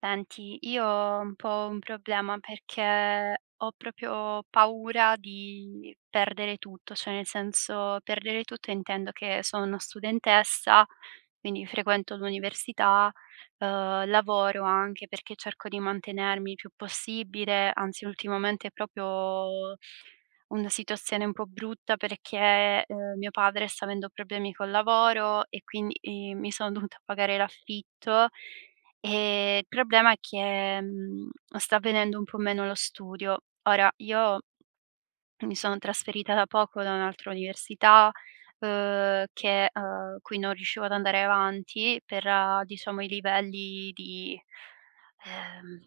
Senti, io ho un po' un problema perché ho proprio paura di perdere tutto, cioè nel senso perdere tutto intendo che sono una studentessa, quindi frequento l'università, lavoro anche perché cerco di mantenermi il più possibile, anzi ultimamente è proprio una situazione un po' brutta perché mio padre sta avendo problemi col lavoro e quindi mi sono dovuta pagare l'affitto. Il problema è che, sta avvenendo un po' meno lo studio. Ora io mi sono trasferita da poco da un'altra università, che cui non riuscivo ad andare avanti per, diciamo, i livelli di ehm,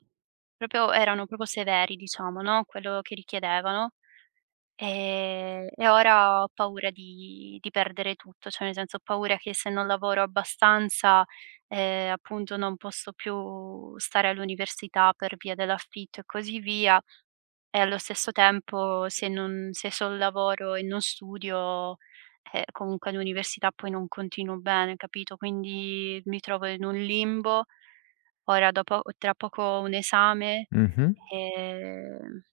proprio erano proprio severi, diciamo, no, quello che richiedevano. E ora ho paura di perdere tutto, cioè nel senso ho paura che se non lavoro abbastanza, appunto non posso più stare all'università per via dell'affitto e così via, e allo stesso tempo se solo lavoro e non studio, comunque all'università poi non continuo bene, capito, quindi mi trovo in un limbo. Ora dopo tra poco ho un esame, Mh-mh. ehm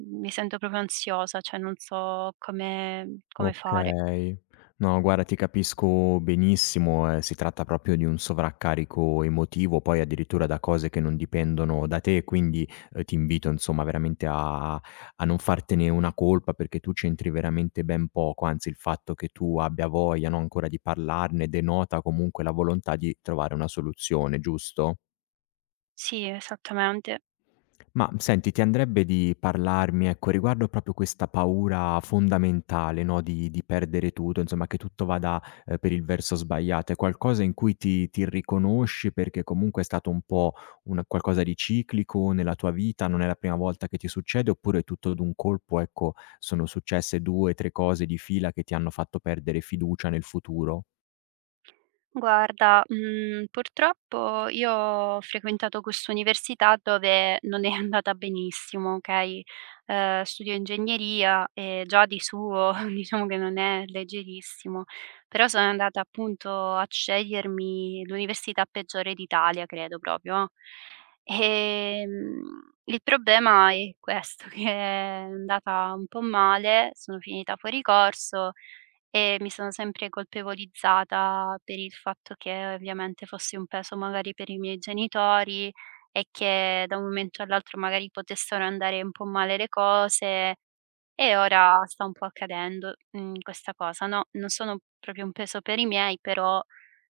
mi sento proprio ansiosa, cioè non so come fare. Okay. No, guarda ti capisco benissimo, si tratta proprio di un sovraccarico emotivo, poi addirittura da cose che non dipendono da te, quindi, ti invito insomma veramente a non fartene una colpa perché tu c'entri veramente ben poco, anzi il fatto che tu abbia voglia, no, ancora di parlarne denota comunque la volontà di trovare una soluzione, giusto? Sì, esattamente. Ma senti, ti andrebbe di parlarmi, ecco, riguardo proprio questa paura fondamentale, no, di perdere tutto, insomma che tutto vada, per il verso sbagliato. È qualcosa in cui ti riconosci perché comunque è stato un po' un qualcosa di ciclico nella tua vita, non è la prima volta che ti succede, oppure tutto d'un colpo, ecco, sono successe 2, 3 cose di fila che ti hanno fatto perdere fiducia nel futuro? Guarda, purtroppo io ho frequentato quest'università dove non è andata benissimo, okay, studio ingegneria e già di suo diciamo che non è leggerissimo, però sono andata appunto a scegliermi l'università peggiore d'Italia, credo proprio, no, ehm, il problema è questo, che è andata un po' male, sono finita fuori corso e mi sono sempre colpevolizzata per il fatto che ovviamente fossi un peso magari per i miei genitori e che da un momento all'altro magari potessero andare un po' male le cose e ora sta un po' accadendo, questa cosa, no, non sono proprio un peso per i miei, però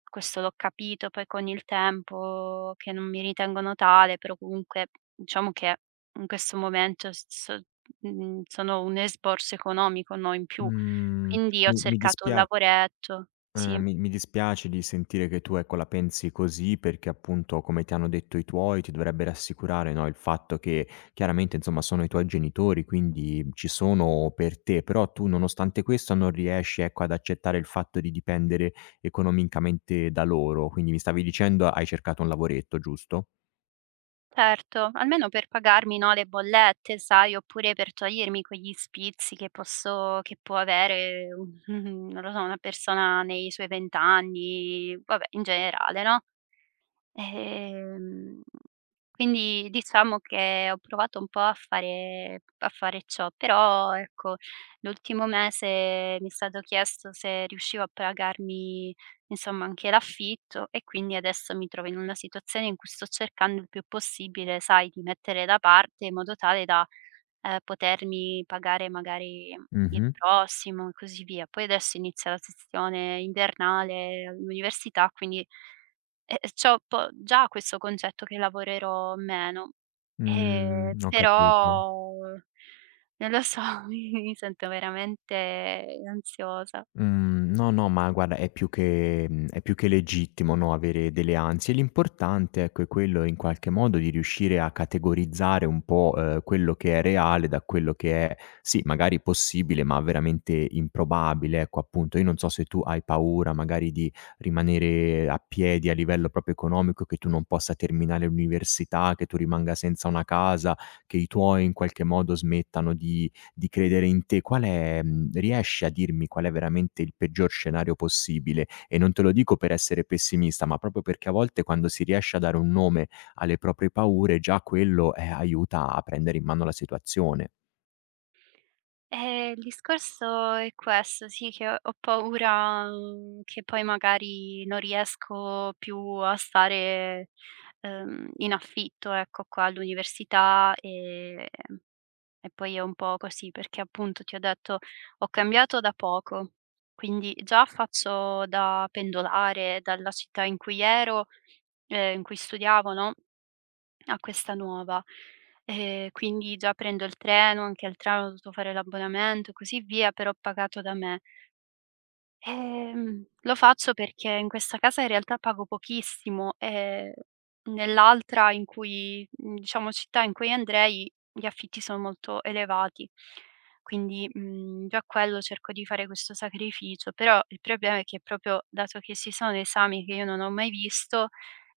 questo l'ho capito poi con il tempo che non mi ritengono tale, però comunque diciamo che in questo momento sono un esborso economico, no, in più. Mhmm, Quindi ho mi mi cercato un dispia lavoretto, sì, Mi dispiace di sentire che tu, ecco, la pensi così perché appunto, come ti hanno detto i tuoi, ti dovrebbe rassicurare, no, il fatto che chiaramente, insomma, sono i tuoi genitori, quindi ci sono per te, però tu nonostante questo non riesci, ecco, ad accettare il fatto di dipendere economicamente da loro. Quindi mi stavi dicendo hai cercato un lavoretto, giusto? certo, almeno per pagarmi, no, le bollette, sai, oppure per togliermi quegli sfizi che posso che può avere un non lo so, una persona nei suoi 20 anni, vabbè in generale, no? Ehm, quindi diciamo che ho provato un po' a fare ciò, però ecco, l'ultimo mese mi è stato chiesto se riuscivo a pagarmi, insomma, anche l'affitto e quindi adesso mi trovo in una situazione in cui sto cercando il più possibile, sai, di mettere da parte in modo tale da potermi pagare magari il Mh-mh. prossimo e così via. Poi adesso inizia la sessione invernale all'università, quindi, c'ho po già questo concetto che lavorerò meno, Ho capito. però non lo so, mi sento veramente ansiosa. Mhmm, no, no, ma guarda è più che è più che legittimo, no, avere delle ansie. L'importante, ecco, è quello in qualche modo di riuscire a categorizzare un po', quello che è reale da quello che è, sì, magari possibile, ma veramente improbabile, ecco, appunto. Io non so se tu hai paura magari di rimanere a piedi a livello proprio economico, che tu non possa terminare l'università, che tu rimanga senza una casa, che i tuoi in qualche modo smettano di credere in te. Qual è riesci a dirmi qual è veramente il peggior scenario possibile? E non te lo dico per essere pessimista, ma proprio perché a volte quando si riesce a dare un nome alle proprie paure, già quello, aiuta a prendere in mano la situazione. Il discorso è questo, sì, che ho paura, che poi magari non riesco più a stare, in affitto, ecco, qua all'università, e poi è un po' così, perché appunto ti ho detto, ho cambiato da poco, quindi già faccio da pendolare dalla città in cui ero, in cui studiavo, no? A questa nuova. Quindi già prendo il treno, anche al treno ho dovuto fare l'abbonamento e così via, però pagato da me. Lo faccio perché in questa casa in realtà pago pochissimo e nell'altra in cui diciamo città in cui andrei, gli affitti sono molto elevati. Quindi, già quello cerco di fare questo sacrificio, però il problema è che proprio dato che ci sono esami che io non ho mai visto,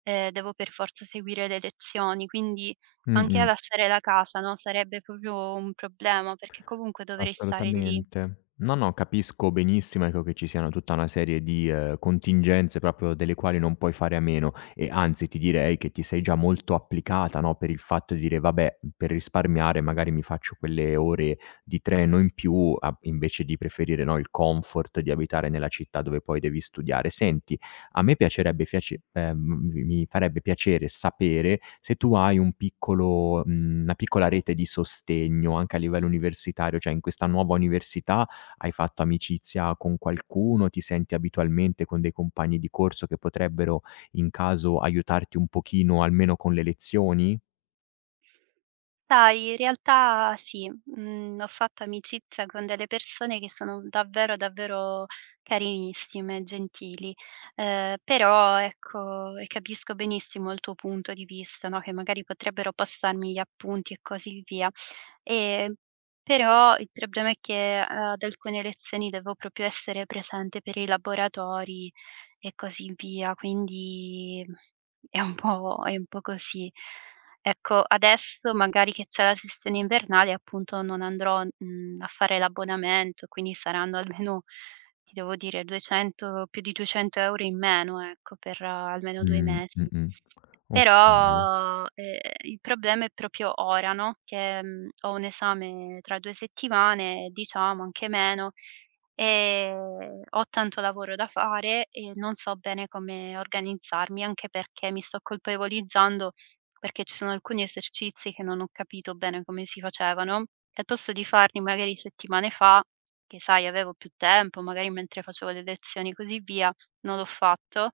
devo per forza seguire le lezioni, quindi anche a Mh-mh. lasciare la casa, no, sarebbe proprio un problema, perché comunque dovrei stare lì. Assolutamente. No, no, capisco benissimo, ecco, che ci siano tutta una serie di, contingenze proprio delle quali non puoi fare a meno e anzi ti direi che ti sei già molto applicata, no, per il fatto di dire: "Vabbè, per risparmiare magari mi faccio quelle ore di treno in più a invece di preferire, no, il comfort di abitare nella città dove poi devi studiare". Senti a me piacerebbe fiace mi farebbe piacere sapere se tu hai un piccolo una piccola rete di sostegno anche a livello universitario, cioè in questa nuova università hai fatto amicizia con qualcuno, ti senti abitualmente con dei compagni di corso che potrebbero in caso aiutarti un pochino almeno con le lezioni? Sai, in realtà sì, ho fatto amicizia con delle persone che sono davvero, davvero carinissime, gentili, però ecco e capisco benissimo il tuo punto di vista, no, che magari potrebbero passarmi gli appunti e così via. Ehm, Però il problema è che ad alcune lezioni devo proprio essere presente per i laboratori e così via, quindi è un po' così. Ecco, adesso magari che c'è la sessione invernale appunto non andrò, a fare l'abbonamento, quindi saranno almeno, ti devo dire 200, più di 200 € in meno, ecco, per almeno 2 mesi. Mh-mh. Okay. Però, il problema è proprio ora, no, che, ho un esame tra 2 settimane, diciamo anche meno, ho tanto lavoro da fare e non so bene come organizzarmi, anche perché mi sto colpevolizzando, perché ci sono alcuni esercizi che non ho capito bene come si facevano, e al posto di farli magari settimane fa, che sai avevo più tempo, magari mentre facevo le lezioni e così via, non l'ho fatto.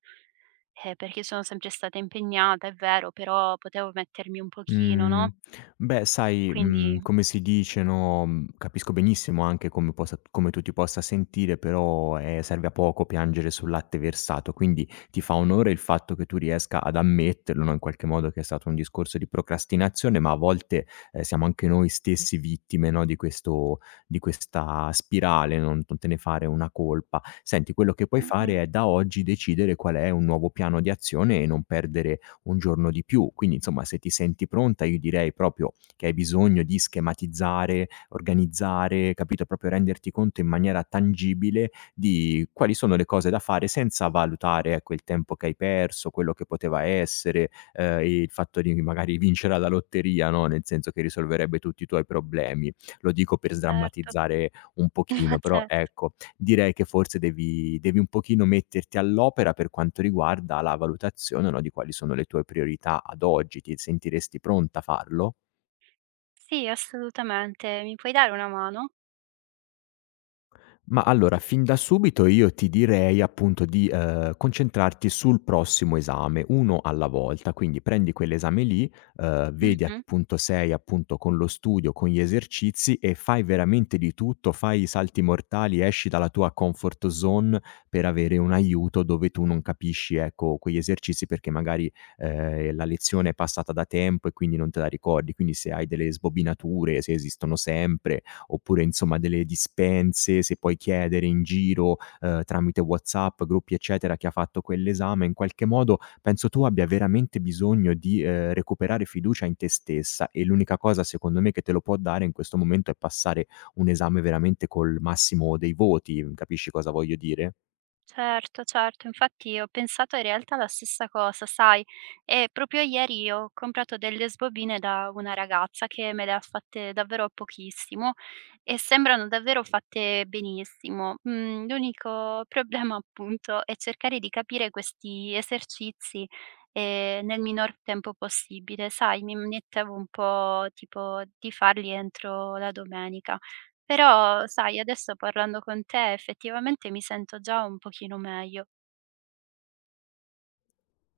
Perché sono sempre stata impegnata, è vero, però potevo mettermi un pochino, no, Mhmm, beh sai, quindi. come si dice, no, capisco benissimo anche come possa come tu ti possa sentire, però, serve a poco piangere sul latte versato, quindi ti fa onore il fatto che tu riesca ad ammetterlo, no, in qualche modo che è stato un discorso di procrastinazione, ma a volte, siamo anche noi stessi vittime, no, di questo di questa spirale, non te ne fare una colpa. Senti, quello che puoi Mh-mh. fare è da oggi decidere qual è un nuovo piano di azione e non perdere un giorno di più. Quindi insomma se ti senti pronta io direi proprio che hai bisogno di schematizzare, organizzare, capito, proprio renderti conto in maniera tangibile di quali sono le cose da fare senza valutare ecco il tempo che hai perso, quello che poteva essere, il fatto di magari vincere alla lotteria, no, nel senso che risolverebbe tutti i tuoi problemi. Lo dico per Certo, sdrammatizzare un ma pochino, però cer ecco direi che forse devi un pochino metterti all'opera per quanto riguarda la valutazione, no, di quali sono le tue priorità ad oggi. Ti sentiresti pronta a farlo? sì, assolutamente. Mi puoi dare una mano? Ma allora, fin da subito io ti direi appunto di, concentrarti sul prossimo esame, uno alla volta. Quindi prendi quell'esame lì, vedi a che Mh-mh. punto sei appunto con lo studio, con gli esercizi e fai veramente di tutto, fai i salti mortali, esci dalla tua comfort zone per avere un aiuto dove tu non capisci, ecco, quegli esercizi perché magari, la lezione è passata da tempo e quindi non te la ricordi. Quindi se hai delle sbobinature, se esistono sempre oppure insomma delle dispense, se puoi chiedere in giro, tramite WhatsApp, gruppi eccetera, chi ha fatto quell'esame, in qualche modo penso tu abbia veramente bisogno di, recuperare fiducia in te stessa e l'unica cosa secondo me che te lo può dare in questo momento è passare un esame veramente col massimo dei voti, capisci cosa voglio dire? Certo, certo, infatti ho pensato in realtà la stessa cosa, sai, e proprio ieri ho comprato delle sbobine da una ragazza che me le ha fatte davvero a pochissimo e sembrano davvero fatte benissimo. Mm, l'unico problema appunto è cercare di capire questi esercizi, nel minor tempo possibile, sai, mi mettevo un po' tipo di farli entro la domenica. Però sai, adesso parlando con te effettivamente mi sento già un pochino meglio.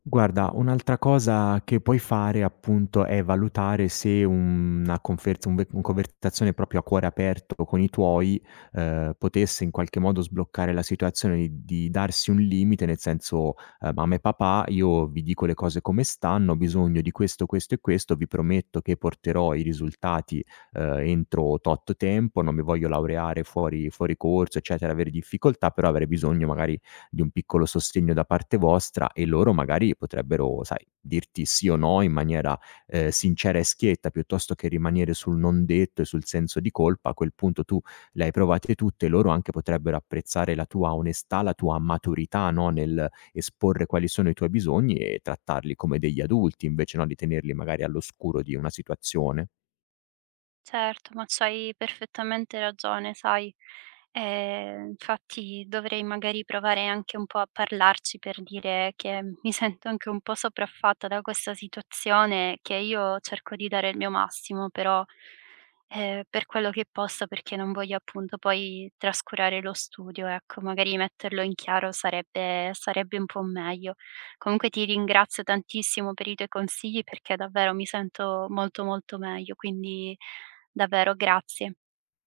Guarda, un'altra cosa che puoi fare appunto è valutare se una conferz un ve un conversazione proprio a cuore aperto con i tuoi, potesse in qualche modo sbloccare la situazione di darsi un limite, nel senso: Mamma e papà, io vi dico le cose come stanno, ho bisogno di questo, questo e questo, vi prometto che porterò i risultati, entro tot tempo, non mi voglio laureare fuori corso, eccetera, avere difficoltà, però avrei bisogno magari di un piccolo sostegno da parte vostra e loro magari potrebbero, sai, dirti sì o no in maniera, sincera e schietta, piuttosto che rimanere sul non detto e sul senso di colpa. A quel punto tu le hai provate tutte e loro anche potrebbero apprezzare la tua onestà, la tua maturità, no, nel esporre quali sono i tuoi bisogni e trattarli come degli adulti, invece, no, di tenerli magari all'oscuro di una situazione. Certo, ma c'hai perfettamente ragione, sai. Infatti dovrei magari provare anche un po' a parlarci per dire che mi sento anche un po' sopraffatta da questa situazione, che io cerco di dare il mio massimo, però, per quello che posso, perché non voglio appunto poi trascurare lo studio, ecco. Magari metterlo in chiaro sarebbe un po' meglio. Comunque ti ringrazio tantissimo per i tuoi consigli, perché davvero mi sento molto, molto meglio, quindi. Davvero, grazie.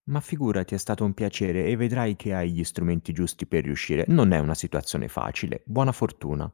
Ma figurati, è stato un piacere e vedrai che hai gli strumenti giusti per riuscire. Non è una situazione facile. Buona fortuna.